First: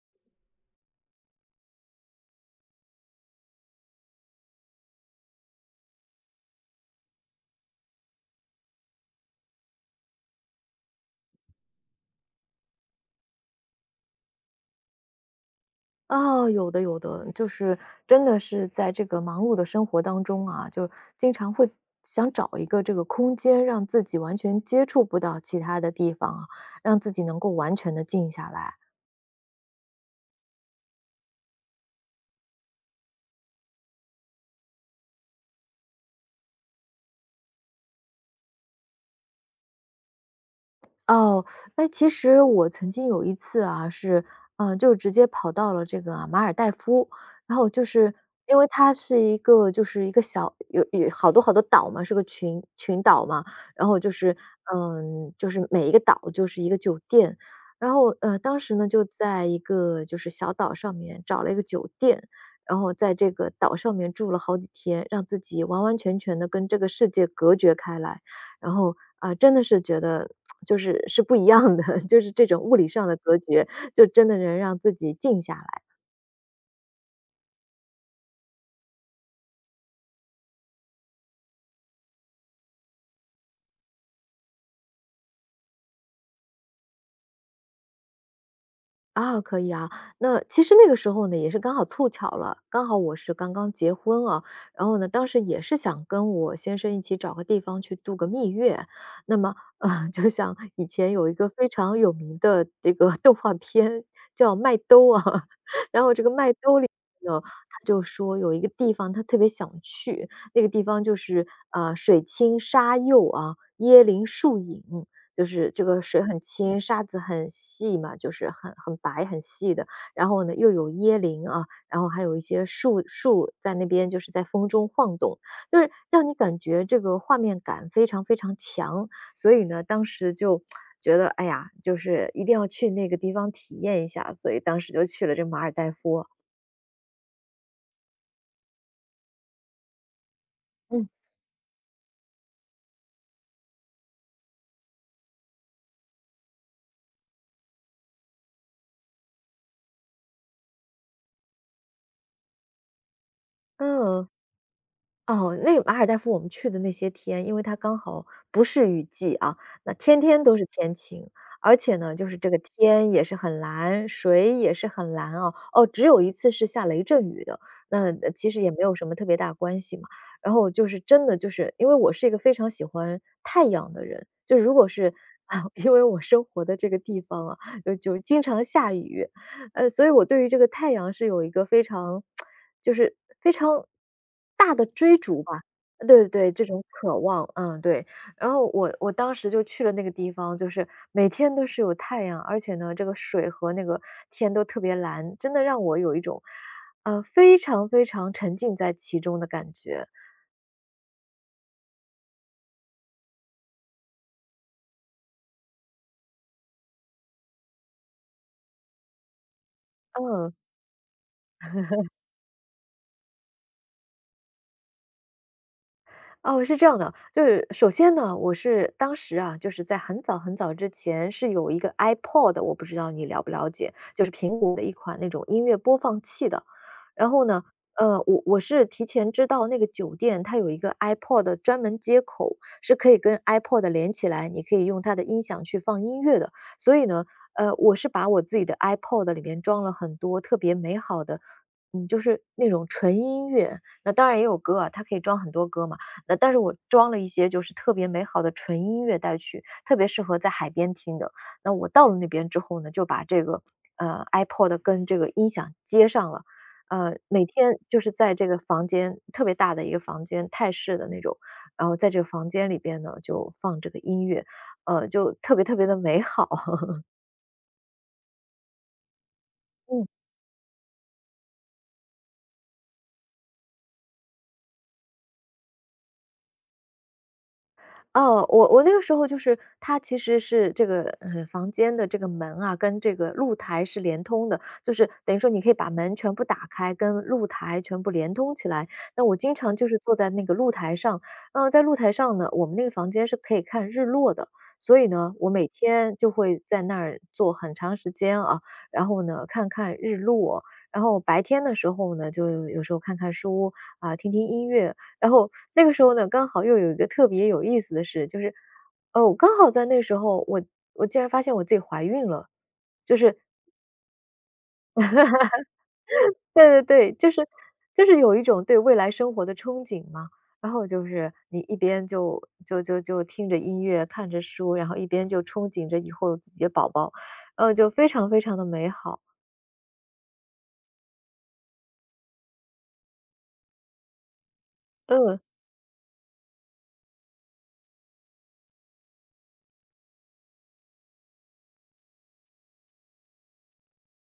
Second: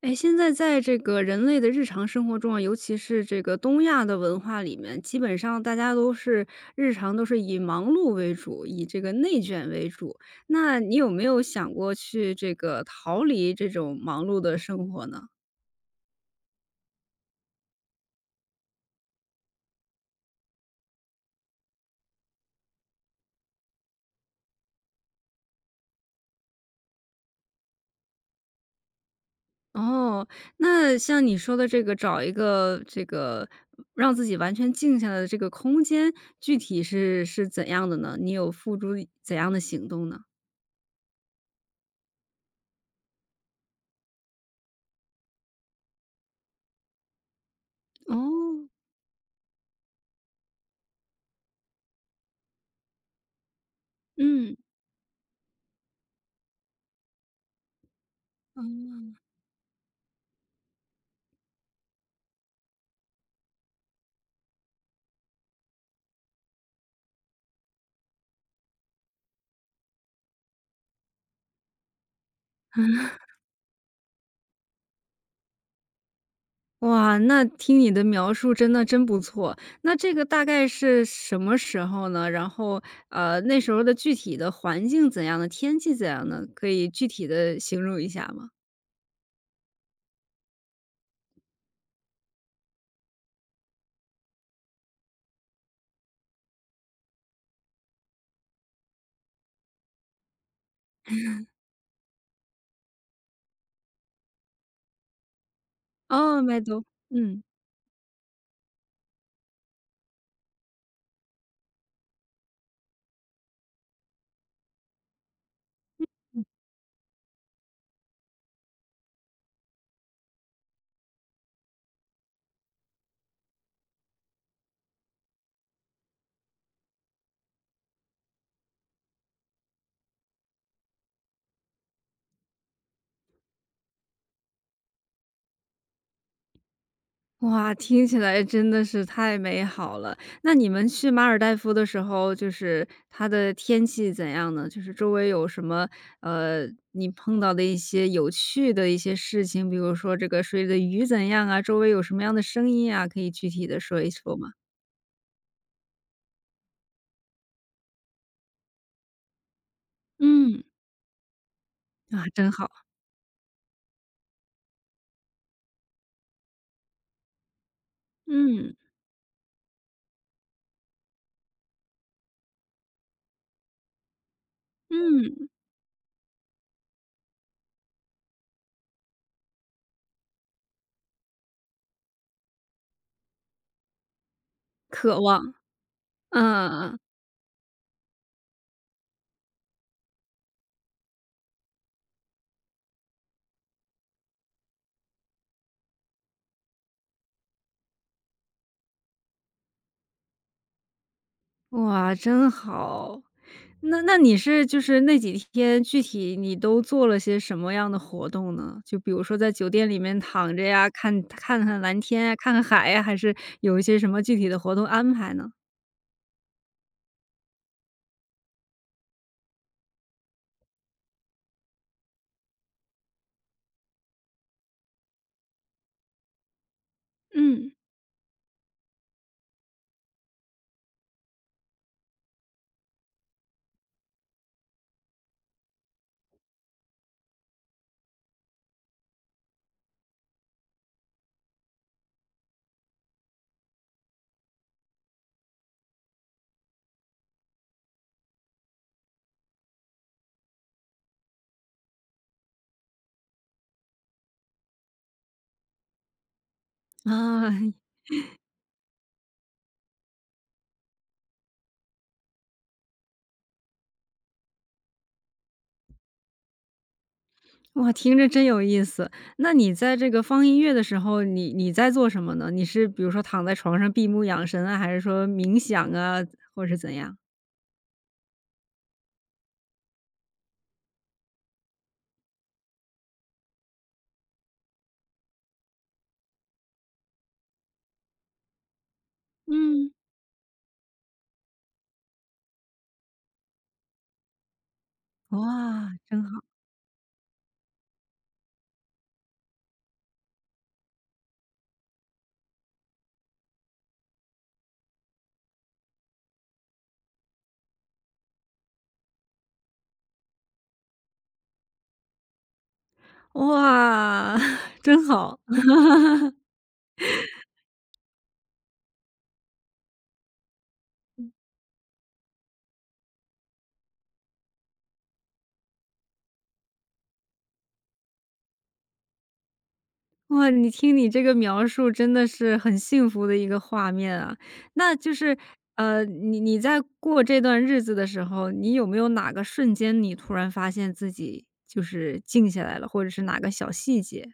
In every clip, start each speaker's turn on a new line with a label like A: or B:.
A: 哎，现在在这个人类的日常生活中啊，尤其是这个东亚的文化里面，基本上大家日常都是以忙碌为主，以这个内卷为主。那你有没有想过去这个逃离这种忙碌的生活呢？
B: 哦，有的有的，就是真的是在这个忙碌的生活当中啊，就经常会想找一个这个空间，让自己完全接触不到其他的地方啊，让自己能够完全的静下来。
A: 哦，那像你说的这个找一个这个让自己完全静下来的这个空间，具体是怎样的呢？你有付诸怎样的行动呢？
B: 哦，哎，其实我曾经有一次啊，是，就直接跑到了这个马尔代夫，然后就是
A: 哦，
B: 因为它是一个就是一个小有好多好多岛嘛，是个群岛嘛，然后就是
A: 嗯。
B: 就是每一个岛就是一个酒店，然后当时呢
A: 哦
B: 就在一个就是小岛上面找了一个酒店，然后在这个岛上面住了好几天，让自己完完全全的跟这个世界隔绝开来。然后啊，真的是觉得就是是不一样的，就是这种物理上的隔绝，就真的能让自己静下来。
A: 哇，那听你的描述真不错。那这个大概是什么时候呢？然后，那时候的具体的环境怎样呢？天气怎样呢？可以具体的形容一下吗？
B: 啊，可以啊。那其实那个时候呢，也是刚好凑巧了，刚好我是刚刚结婚啊，然后呢，当时也是想跟我先生一起找个地方去度个蜜月。那么，就像以前有一个非常有名的这个动画片叫《麦兜》啊，然后这个
A: 哦，
B: 麦
A: 麦
B: 兜
A: 兜，
B: 里呢，
A: 嗯。
B: 他就说有一个地方他特别想去，那个地方就是水清沙幼啊，椰林树影。就是这个水很清，沙子很细嘛，就是很白很细的。然后呢，又有椰林啊，然后还有一些树在那边，就是在风中晃动，就是让你感觉这个画面感非常非常强。所以呢，当时就觉得，哎呀，就是一定要去那个地方体验一下，所以当时就去了这马尔代夫啊。
A: 哇，听起来真的是太美好了。那你们
B: 嗯
A: 去马尔代夫的时候，就是它的天气怎样呢？就是周围有什么，呃，你碰到的一些有趣的一些事情，比如说这个水里的鱼怎样啊，周围有什么样的声音啊，可以具体的说一
B: 嗯。
A: 说吗？
B: 哦，那马尔代夫我们去的那些天，因为它刚好不是雨季啊，那天天都
A: 嗯，
B: 是天晴，而且呢，
A: 啊，
B: 就是
A: 真
B: 这个
A: 好，
B: 天也是很蓝，水也是很蓝啊。哦，只有一次是下雷阵雨的，那其实也
A: 嗯，
B: 没有什么特别大关系嘛。然后就是真的就是因为我是一个非常喜欢太阳的人，就如果是
A: 嗯，
B: 啊，因为我生活的这个地方啊，就经常下雨，呃，所以我对于这个太阳是有一个非常就是非常大的追
A: 渴
B: 逐
A: 望，
B: 吧。对
A: 嗯
B: 对，这
A: 嗯
B: 种
A: 嗯。
B: 渴望，嗯，对。然后我当时就去了那个地方，就是每天都是有太阳，而且呢，这个水和那个天都特别蓝，真的让我有一种，非常非常沉浸在其中的感觉。
A: 哇，真好。那你是就是那几天具体你都做了些什么样的活动呢？就比如说在酒店里面
B: 嗯。
A: 躺着呀，看看蓝天呀，看看海呀，还是有一些什么具体的活动安排呢？
B: 哦，是这样的，就是首先呢，我是当时啊，就是在很早很早之前是有一个 iPod 的，我不知道你了不了解，就是苹果的一款那种音乐播放器的。然后呢，
A: 嗯。
B: 我是提前知道那个酒店它有一个 iPod 的专门接口，是可以跟 iPod 连起来，你可以用它的音响去放音乐的。所以呢，我是把我自己的 iPod 里面装了很多特别美好的，就是那种纯音乐。那当然也有歌啊，它可以装很多歌嘛。那但是我装了一些就是特别美好的纯音乐带去，特别适合在海边听的。那我到了那边之后呢，就把这个，iPod 跟这个音响接上了。每
A: 啊，
B: 天就是在这个房间特别大的一个房间，泰式的那种，然后在这个房间里边呢，就放这个音乐，就特别特别的美好。
A: 哇，听着真有意思。那你在
B: 嗯。
A: 这个放音乐的时候，你在做什么呢？你是比如说躺在床上闭目养神啊，还是说冥想啊，或者是怎样？
B: 哦，我那个时候就是它其实是这个，房间的这个门啊，跟这个露台是连通的，就是等于说你可以把门全部打开，跟露台全部连通起来。那我经常就
A: 嗯。
B: 是坐在那个露台上，然后在露台上呢，我们那个房间是可以看日落的，所以呢，我每
A: 哇，
B: 天
A: 真
B: 就
A: 好，
B: 会在那儿坐很长时间啊，然后呢，看看日落。然后白天的时候呢，就有时候看看书啊，听听音乐，然后那个时候呢，刚好又有一个特别有意思的事，就是，我刚好在那时候，我竟然发现我自己怀孕了，就是
A: 哇，真好。
B: 对对对，就是有一种对未来生活的憧憬嘛。然后就是你一边就听着音乐，看着书，然后一边就憧憬着以后自己的宝宝，然后就非常非常的美好，
A: 哇，你听你这个描述真的是很幸福的一个画面啊。那就是，
B: 嗯。
A: 你在过这段日子的时候，你有没有哪个瞬间你突然发现自己就是静下来了，或者是哪个小细节？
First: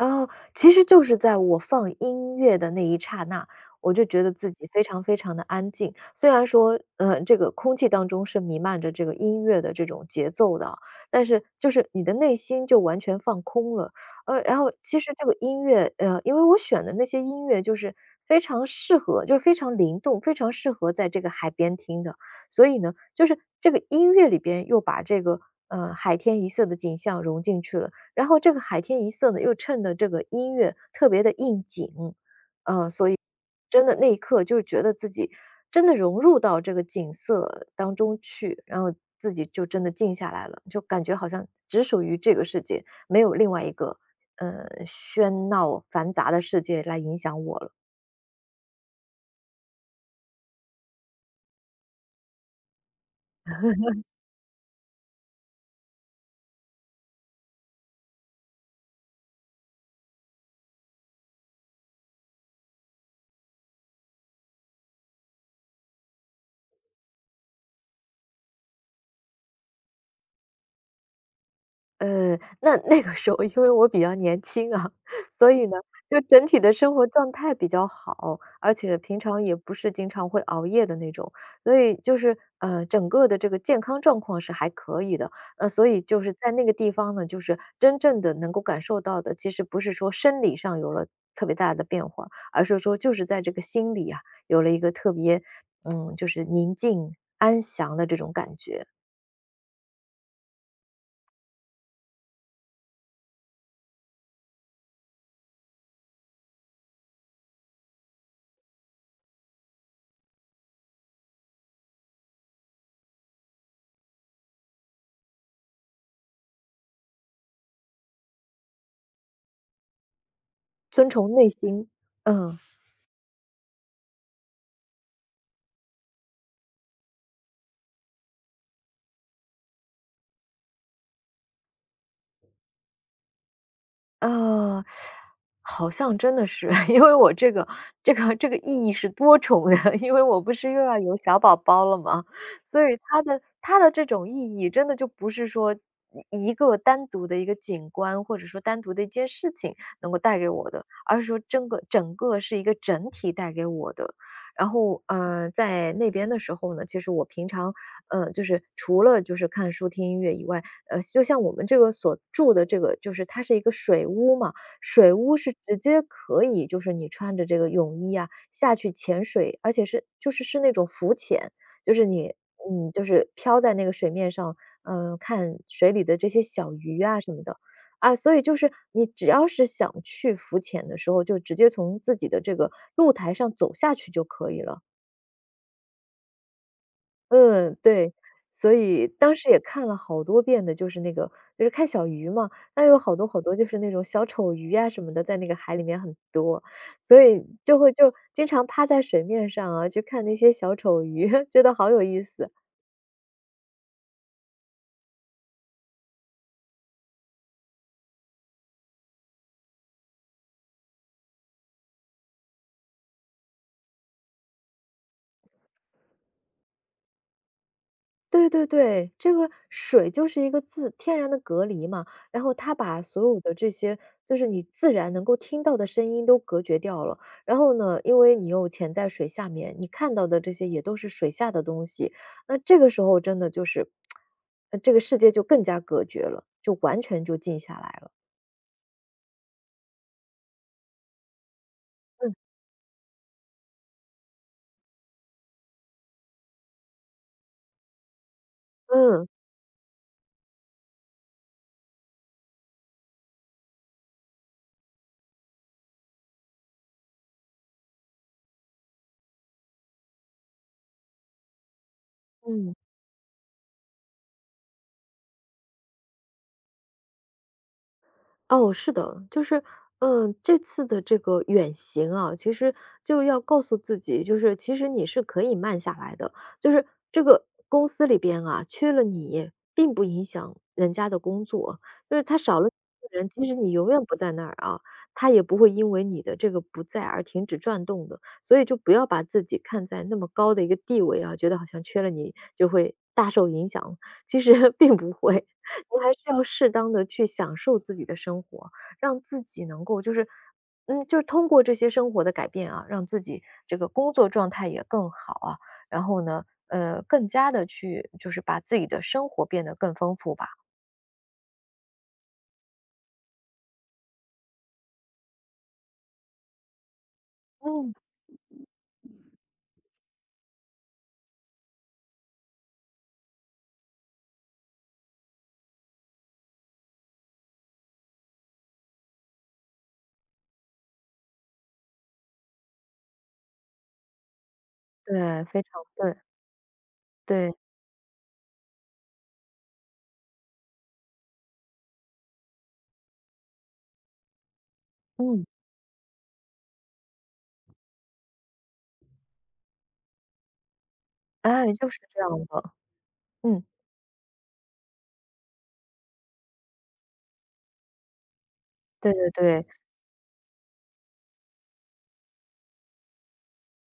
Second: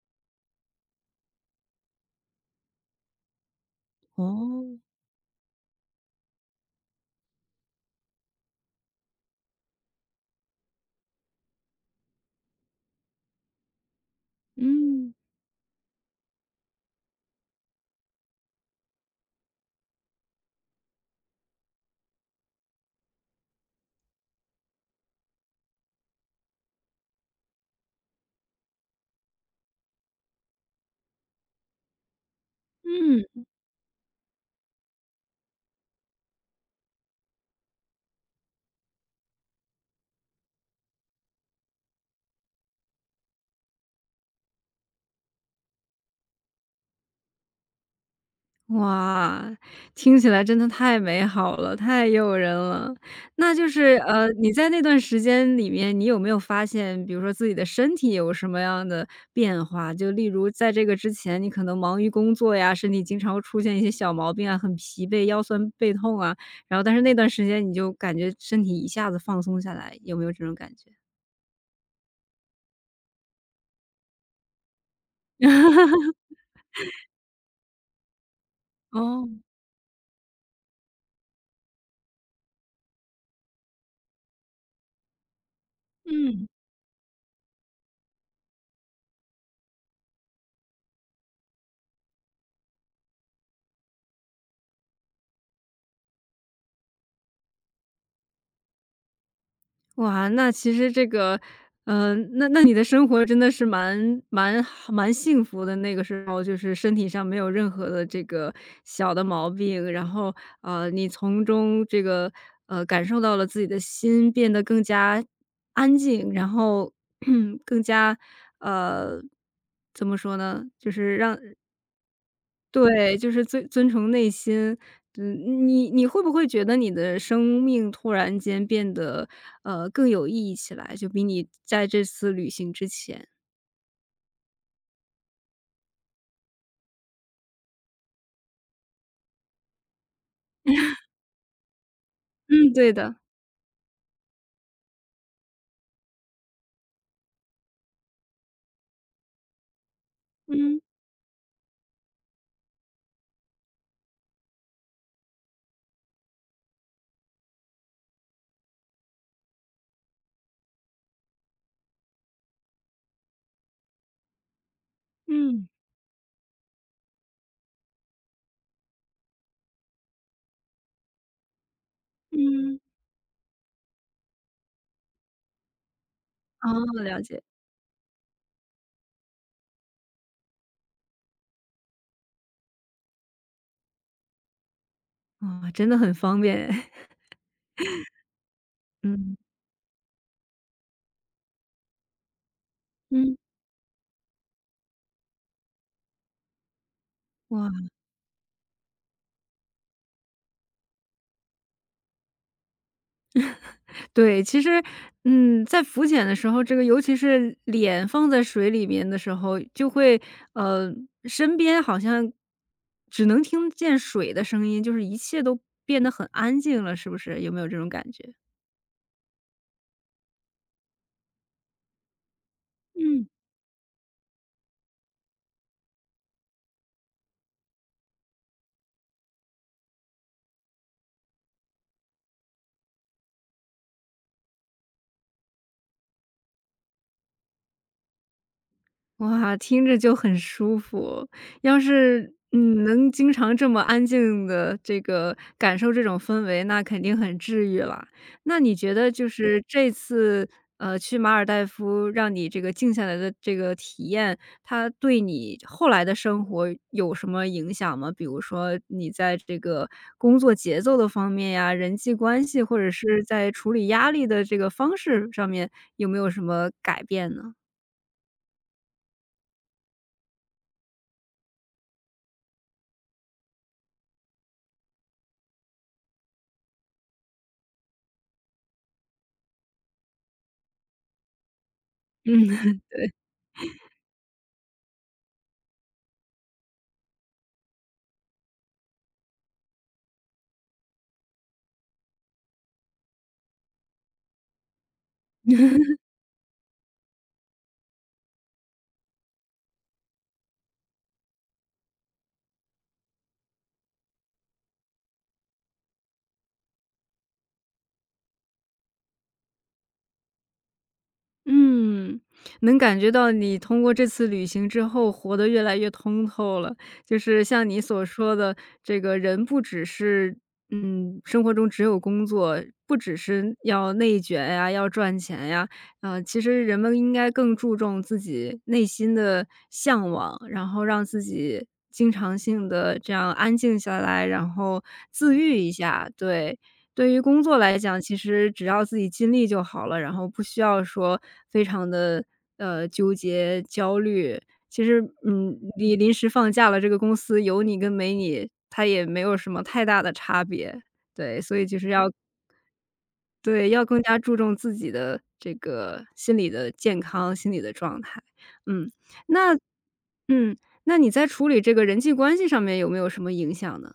B: 哦，其实就是在我放音乐的那一刹那，我就觉得自己
A: 哦，
B: 非常非常的安静。虽然说，这个空气当中是弥漫着这个音乐的这种节奏的啊，但是就是你的内心就完全放空了。然后其
A: 嗯。
B: 实这个音乐，因为我选的那些音乐就是非常适合就是非常灵动，非常适合在这个海边听的。所以呢，就是这个音乐里边又把这个，海天一色的景象融进去了。然后这个海天一色呢，又衬得这个音乐特别的应景，
A: 嗯。
B: 真的那一刻就觉得自己真的融入到这个景色当中去，然后自己就真的静下来了，就感觉好像只属于这个世界，没有另外一个，喧闹繁杂的世界来影响我了。
A: 哇，听起来真的太美好了，太诱人了。那就是，你在那段时间里面，你有没有发现，比如说自己的身体有什么样的变化？就例如在这个之前，你可能忙于工作呀，身体经常会出现一些小毛病啊，很疲惫、腰酸背痛啊，然后但是那段时间你就感觉身体一下子放松下来，有没有这种感觉？
B: 那那个时候因为我比较年轻啊，所以呢，就整体的生活状态比较好，而且平
A: 哦。
B: 常也不是经常会熬夜的那种，所以就是整个的这个健康状况是还可以的。所以就是
A: 嗯。
B: 在那个地方呢，就是真正的能够感受到的，其实不是说生理上有了特别大的变化，而是说就是在这个心里啊，有了一个特别嗯，就是宁静安详的这种感觉，
A: 哇，那其实这个，那你的生活真的是蛮好蛮幸福的。那个时候就是身体上没有任何的这个小的毛病，然后，你从中这个，感受到了自己的心变得更加安静，然后 更加，呃，怎么说呢？就
B: 遵
A: 是
B: 从
A: 让
B: 内心，嗯。
A: 对，就是遵从内心。嗯，你会不会觉得你的生命突然间变得，更有意义起来，就比你在这次旅行之前？
B: 呃，好像真的是，因为我这个这个意义是多重的，因为我不是又要有小宝宝了嘛，
A: 嗯，
B: 所
A: 对
B: 以
A: 的，
B: 它的这种意义真的就不是说一个单独的一个景观，或者说单独的一件事情能够带给我
A: 嗯，
B: 的，而是说整个是一个整体带给我的。然后，在那边的时候呢，其实我平常，就是除了就是看书、听音乐以外，就像我们这个所住的这个，就是它是一个水屋嘛，水屋是
A: 嗯，
B: 直接可以，就是你穿着这个泳衣啊下去潜水，而且是就是那种浮潜，就是你
A: 嗯，
B: 嗯，就是飘在那个水面上，嗯看水里的这些
A: 哦，
B: 小鱼
A: 了
B: 啊什
A: 解，
B: 么的。啊，所以就是你只要是想去浮潜的时候，就直接从自己的这个露台上走下去就可以了。
A: 啊，真的很方便哎
B: 嗯，对，所 以当
A: 嗯，
B: 时也看了好多遍的，就是那个就是看小鱼嘛，那有好多
A: 嗯，
B: 好多就是那种小丑鱼啊什么的，在那个海里面很多，所以就
A: 哇。
B: 会就经常趴在水面上啊，去看那些小丑鱼，觉得好有意思。
A: 对，其实，嗯，在浮潜的时候，这个尤其是脸放在水里面的时候，就会，呃，身边好像只能听见水的声音，就是一切都变得很安静了，是不是？有没有这种感觉？
B: 对对对，这个水就是一个自天然的隔离嘛，然后它把所
A: 嗯。
B: 有的这些，就是你自然能够听到的声音都隔绝掉了。然后呢，因为你又潜在水下面，你看到的这些也都是水下的东西，那这个时候真的就是，这个世界就更加隔绝了，就完全就静下来了。
A: 哇，听着就很舒服。要是，
B: 嗯
A: 嗯，能经常这么安静的这个感受这种氛围，那肯定很治愈了。那你觉得就
B: 嗯
A: 对是这次，去马尔代夫让你这个静下来的这个体验，它对你后来的生活有什么影响吗？比如说你在这个工作节奏的方面呀，人际关系，
B: 嗯。
A: 或者是在处理压力的这个方式上面，有没有什么改变呢？
B: 哦，是的，就是，嗯，这次的这个远行啊，其实就要告诉自己，就是其实你是可以慢下来的，就是这个公司里边啊，缺了你，并不影响人家的工作，就是他
A: 嗯，
B: 少了 一
A: 对。
B: 个人，即使你永远不在那儿啊，他也不会因为你的这个不在而停止转动的，所以就不要把自己看在那么高的一个地位啊，觉得好像缺了你就会大受影响，其实并不会。我们还是要适当的去享受自己的生活，让自己能够就是嗯，就是通过这些生活的改变啊，让自己这个工作状态也更好啊，然后呢，更加的去就是把自己的生活变得更丰富吧。
A: 嗯，能感觉到你通过这次旅行之后活得越来越通透了。就是像你
B: 嗯。
A: 所说的，这个人不只是生活中只有工作，不只是要内卷呀，要赚钱呀，嗯，其实人们应该更注重自己内心的向往，然后让自己经常性的这样安静下来，然后自
B: 对，
A: 愈
B: 非
A: 一
B: 常
A: 下，
B: 对，
A: 对。对于工
B: 对，
A: 作来讲，其实只要自己尽力就好了，然后不需要说非常的纠结、焦虑。其实，
B: 嗯，
A: 嗯，你临时放假了，这个公司有你跟没你，它也没有什么太大的差别。对，所以
B: 哎，
A: 就是
B: 就是
A: 要
B: 这样的，嗯，
A: 对，要更加注重自己的这个心理的健康、心理的状态。嗯，
B: 对对
A: 那
B: 对。
A: 嗯，那你在处理这个人际关系上面有没有什么影响呢？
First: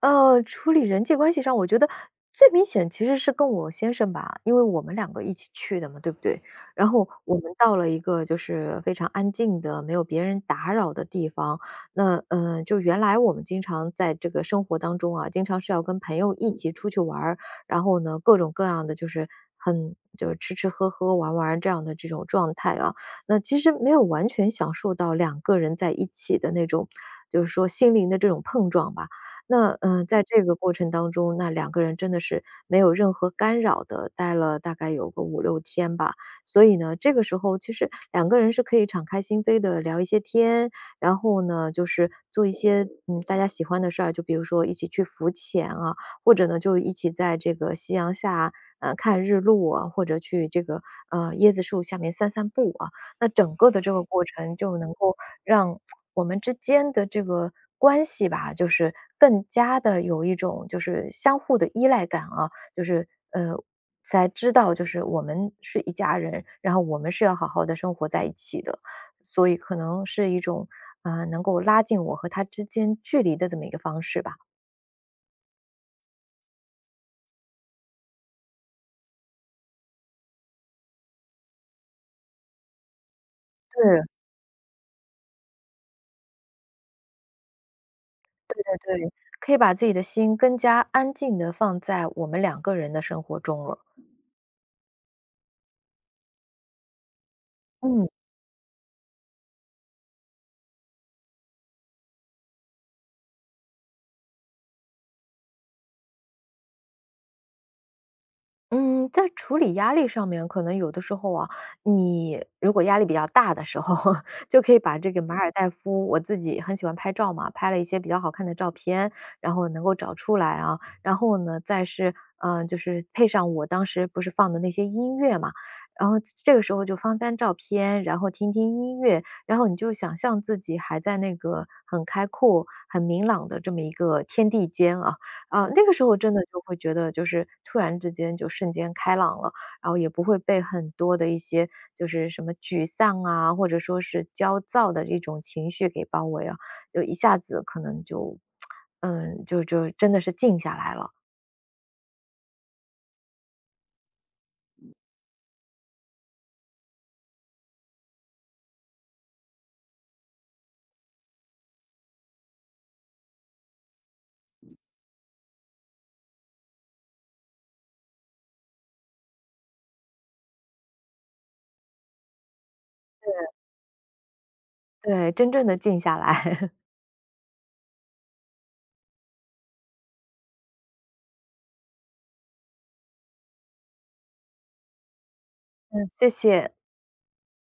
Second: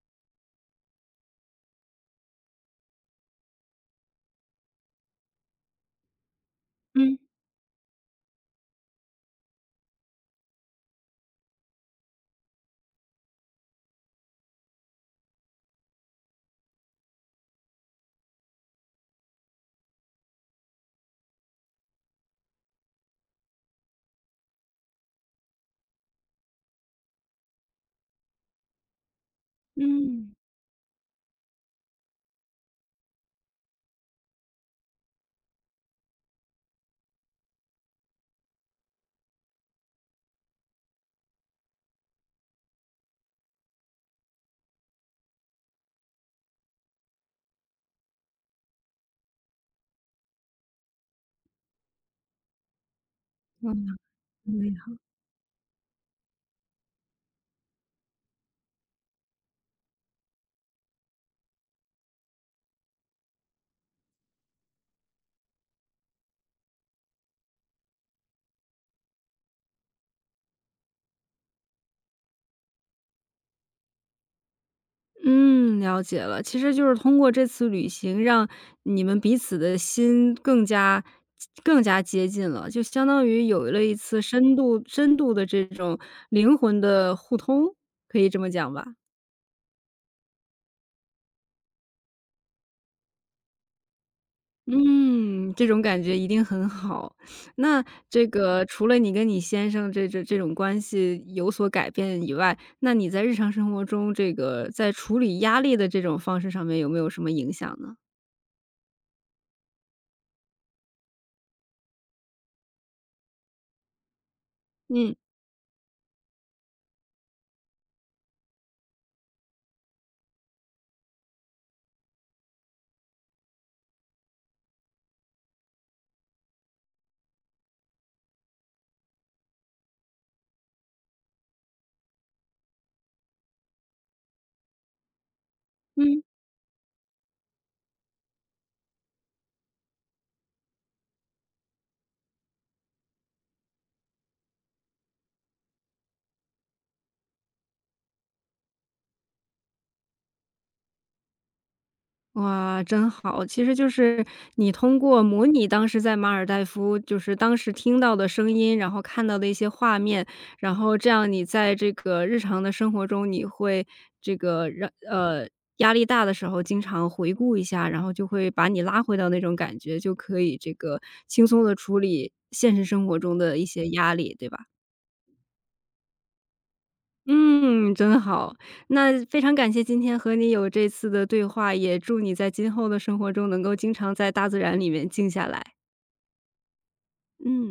B: 处理人际关系上，我觉得最明显其实是跟我先生吧，因为我们两个一起去的嘛，对不对？然后
A: 嗯
B: 我们到了一个就是非常安静的、没有别人打扰的地方。那嗯、就原来我们经常在这个生活当中啊，经常是要跟朋友一起出去玩儿，然后呢，各种各样的就是很就是吃吃喝喝玩玩这样的这种状态啊。那其实没有完全享受到两个人在一起的那种，就是说心灵的这种碰撞吧。那嗯，在
A: 嗯，
B: 这个过程当中，那两个人真的是没有任何干扰的，待了大概有个5、6天吧。所以呢，这个时候其实两个人是可以敞开心扉的聊一些天，然后呢，就是做一些，嗯，大家喜欢的事儿，就比如说一起去浮潜啊，或者呢，就一起在这个夕阳下，看日落啊，或者去这个，椰子树下面散散步啊。那整个的这
A: 嗯。
B: 个过程就能够让我们之间的这个关系吧，就是更加的有一种就是相互的依赖感啊，就是呃，才知道就是我们是一家人，然后我们是要好好的生活在一起的。所以可能是一种，啊，能够拉近我和他之间距离的这么一个方式吧。
A: 嗯，了解了。其实就是通过这次旅行，让你们彼此的心更加接近了，就相当于有了一
B: 对
A: 次深度深度的这种灵魂的互通，可以这么
B: 对
A: 讲吧？
B: 对对，可以把自己的心更加安静的放在我们两个人的生活中了。
A: 嗯，这种感觉一定很好。那
B: 嗯。
A: 这个除了你跟你先生这种关系有所改变以外，那你在日常生活中，这个在处理压力的这种方式上面有没有什么影响呢？
B: 嗯，在处理压力上面，可能有的时候啊，你如果压力比较大的时候，就可以把这
A: 嗯。
B: 个马尔代夫，我自己很喜欢拍照嘛，拍了一些比较好看的照片，然后能够找出来啊，然后呢，再是嗯，就是配上我当时不是放的那些音乐嘛，然后这个时候就翻翻照片，然后听听音乐，然后你就想象自己还在那个很开阔、很明朗的这么一个天地间啊，啊，那个时候
A: 嗯。
B: 真的就会觉得，就是突然之间就瞬间开朗了，然后也不会被很多的一些就是什么沮丧啊，或者说是焦躁的这种情绪给包围啊，就一下子可能就，嗯，就真的是静下来了。
A: 哇，真好！其实就是你通过模拟当时在马尔代夫，就是当时听到的声音，然后看到的一些画面，然后这样你在这个日常的生活中，你会这个让压力大的时候经常回顾一下，然后就会把你拉回到那种感觉，就可以这个轻松的处理现实生活中的一些压力，对吧？
B: 对，真正的静下来。
A: 嗯，真好。那非常感谢今天和你有这次的对话，也祝你在今后的生活中能够经常在大自然里面静下来。
B: 嗯，谢谢。
A: 嗯。